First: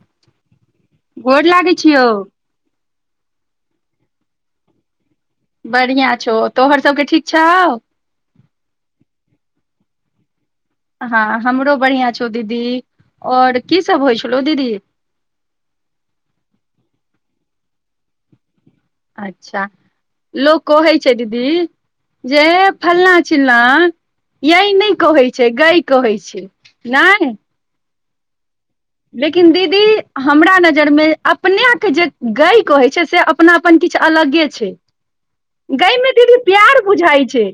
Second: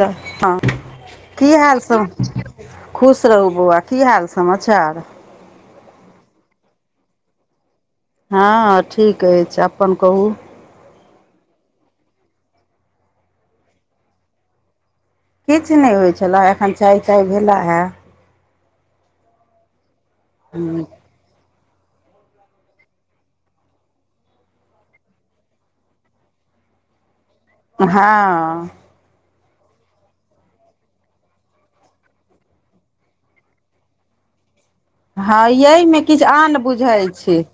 तऽ हँ गोर की लागै हाल छियौ सम खुश रहू बौआ की हाल समाचार। बढ़िआँ छौ तोहर सबके ठीक छौ हँ ठीक अछि अपन कहू। हँ हमरो बढ़ियां छौ दीदी आओर की सब होइ छेलौ दीदी किछ नहि होइत छलै, एखन चाय-ताय भेल हें। अच्छा लोक कहै छै दीदी। जे फल्ला चिल्ना यई नहि कहै छै गई कहै छै नहि हां लेकिन दीदी हमरा नजरिमे अपनेके जे गाय कहै छै से अपना अपन किछु अलगे छै हँ गइ यइमे मे किछु दीदी आन प्यार बुझै बुझाइ छै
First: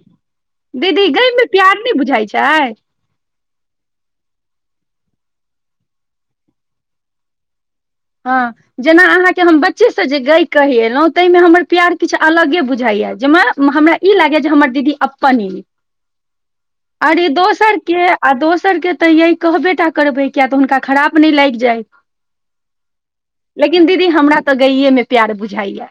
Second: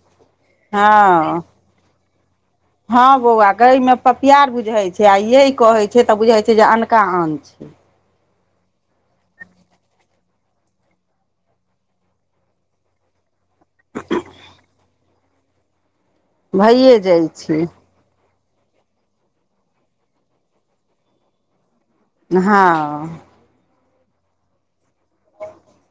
दीदी गइ मे प्यार नहि बुझाइ छै हँं बौआ गै मे त प्यार बुझाई छै आ यय कहे छै तऽ बुझाय छै जे अनका आन छै हँ। जेना अहाँके हम बच्चे से जे गय कहि एलहुँ ताहिमे हमर प्यार किछु अलगे बुझाइया जेमे हमरा ई लागै जे हमर दीदी अपन इ भइए ओर जाइ ई छै दोसरके आ दोसर के तऽ यय कहबे टा करबै किया तऽ हुनका खराब नहि लगि जाय हँ लेकिन दीदी हमरा तऽ गएये मे प्यार बुझाइया।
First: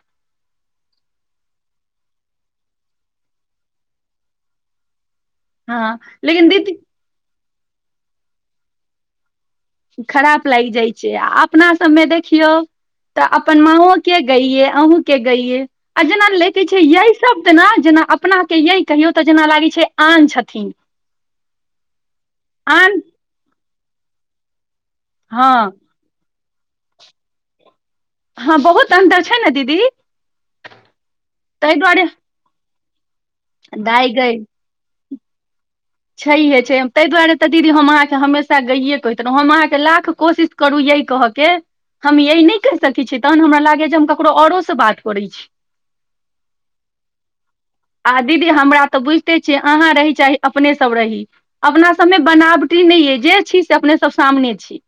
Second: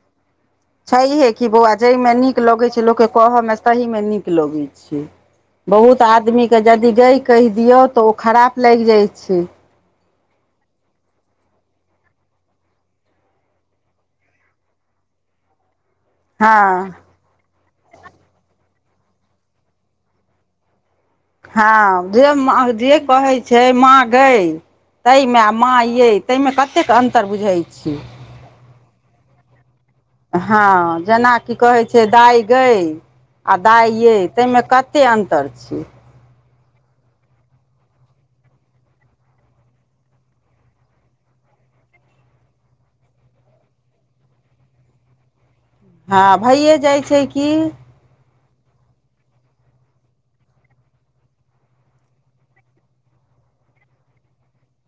छैहे कि बौआ, जाहिमे नीक लगैत छै, लोगके कोहमे ताहिमे नीक लगाई छै। हँ बहुत लेकिन आदमीके दीदी यदि गई कहि दियौ तऽ ओ खराप लागि जाइ छै खराप लागि जाइ छै आ अपना सभमे देखियौ तऽ अपन माँओ के गैे अहुँ के गैये आ जेना ले केे छै हँ यह शब्द ने जेना अपना के यै कहियौ तऽ जेना लागै छै आन छथिन हँ जे माँ जे आन कहैत छै माँ गय ताहिमे हँ माँ ये ताहिमे कतेक अन्तर बुझै छियै। हँ बहुत अन्तर छै ने दीदी हँ जेनाकि ताहि कहैत दुआरे छिये दाय गई आ दाइ यै ताहिमे क कतेक अन्तर छै छैहे छै ताहि दुआरे तऽ दीदी हम अहाँके हमेशा गईए कहैत रहहुँं हम अहाँके लाख कोशिश करू यही कहके हम ये नहि कहि सकैत छीयै तहन हमरा लागै जे हम ककरो औरो से बात करै छी हँ भइए जाइ छै की आ दीदी हमरा तऽ बुझिते छियै अहाँ रहै चाही अपने सब रही अपना सबमे बनावटी नहि अइ जे छी से अपने सब सामने छी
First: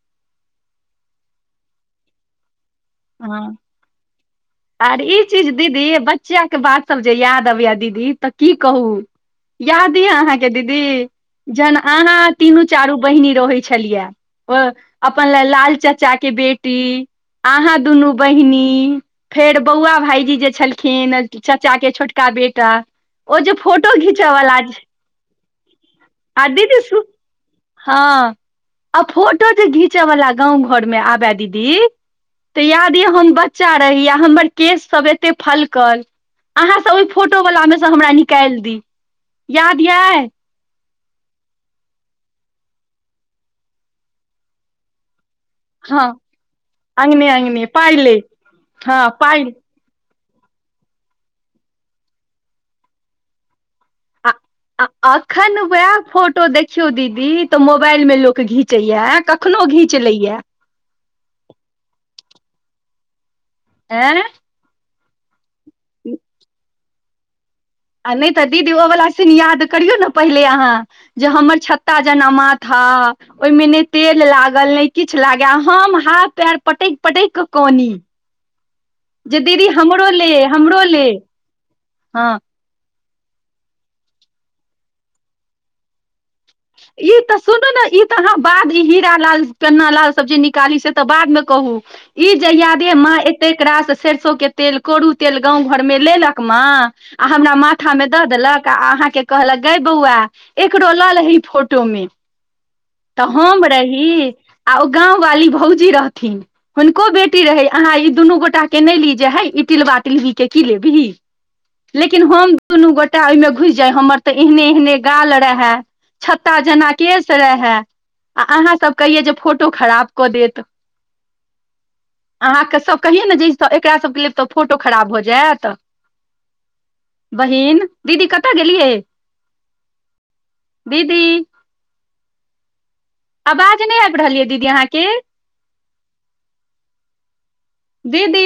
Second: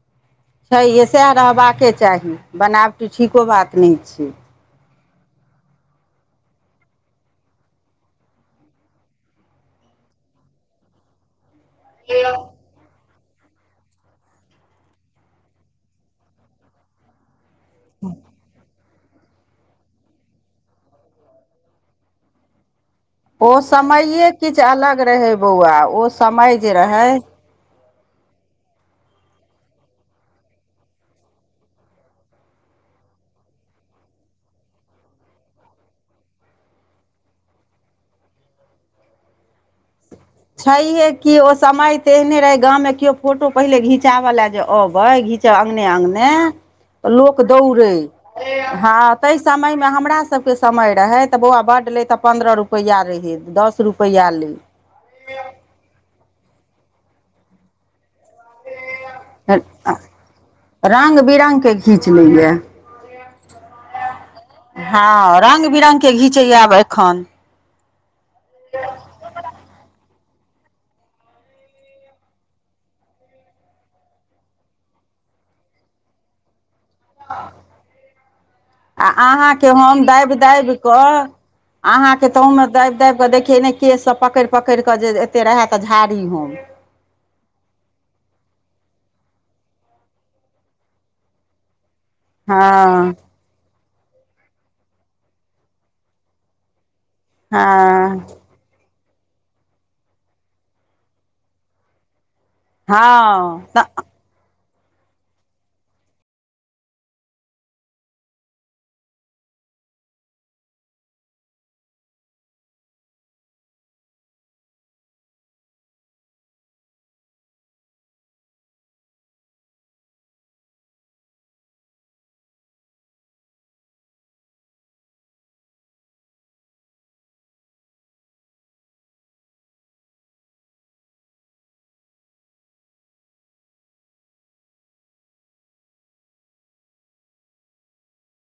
छै सएह रहबाके चाही बनाबटी हँ ठीको बात नहि छै आर ई चीज दीदी बच्चाक के बात सब जे याद अबया दीदी तऽ की कहू याद ये अहाँके दीदी जन अहाँ तीनू चारू बहिनी रहै छलियै ओ अपन ल लाल चचा के बेटी अहाँ दुनू बहिनी फेर बौआ भाईजी जे छलखिन चाचा के छोटका बेटा ओ जे फोटो समैऐ घीचऽ वाला किछु अलग रहै बौआ ओ आ समय जे दीदी सु रहै हँ आ फोटो जे घीचयवला गाँव घरमे आबए दीदी तऽ इएहाद यि हम बच्चा रही आ हमर केशसभ एतेक फलकल अहाँसँ ओहि फोटोवलामेसँ हमरा निकालि दी याद यऽ छैहे कि ओ समय ते एहने रहे गाममे केओ फोटो पहिले घिचाबय लए जे अबै घिच अने हँ अंगने अंगने लोक अंगने दौड़े पाइ ले ह हँ ता पानि समय हमरा सबके समय रहै तऽ बौआ बड्ड ले तऽ पन्द्रह रुपैया रहे दस रुपैया आ ले आ अखन वएह फोटो देखियौ दीदी तऽ मोबाइल मे लोक घीचैया कखनो घीच लैया रंग बिरंगगके घीच लैय आँ हँ रंग बिरंग के घिचै ये आब एखन आ नहि तऽ दीदी ओ वला सीन याद करियौ ने पहिले अहाँ जे हमर छत्ता जना माथा ओहिमे ने तेल लागल नहि किछु लागै हम हाथ पएर पटकि पटकि कऽ कनी आ जे दीदी अहाँके हम हमरो ले दाबि हमरो ले दाबिकऽ अहाँके हँ तहुमे दाबि दाबिकऽ देखिय नहि केशसँ पकड़ि पकड़ि कऽ जे एते रहै तऽ झाड़ी होम ई तऽ सुनू ने ई तऽ अहाँ बाद ई हीरा लाल केना लाल सब्जी निकाली से तऽ बादमे कहू ई जहिया हँ देमाँ तेक रास सरसो के तेल कोू तेल गाँव घरमे लेलक माँ आ हमरा माथा में हँ द देलक आ अहाँ के कहलक गे बौआ एकरो लऽ लही फोटो मे तऽ हम हँ तऽ रही आ ओ गाँव वाली भौजी रहथिन हुनको बेटी रहै अहाँ ई दुनू गोटाके नहि ली जे हे ई टिलबा टिलवी की लेबही लेकिन हम दुनू गोटा ओहिमे घुसि जाय हमर तऽ एहने एहने गाल रहै छ्ता जेना केस रहै आ अहाँसभ कहियै जे फोटो खराब कऽ देत अहाँके सभ कहियै ने ज एकरा सभके ल लेब तऽ फोटो खराब भऽ जायत बहिन दीदी कतऽ गेलियै दीदी आवाज नहि आबि रहल यै दीदी अहाँके दीदी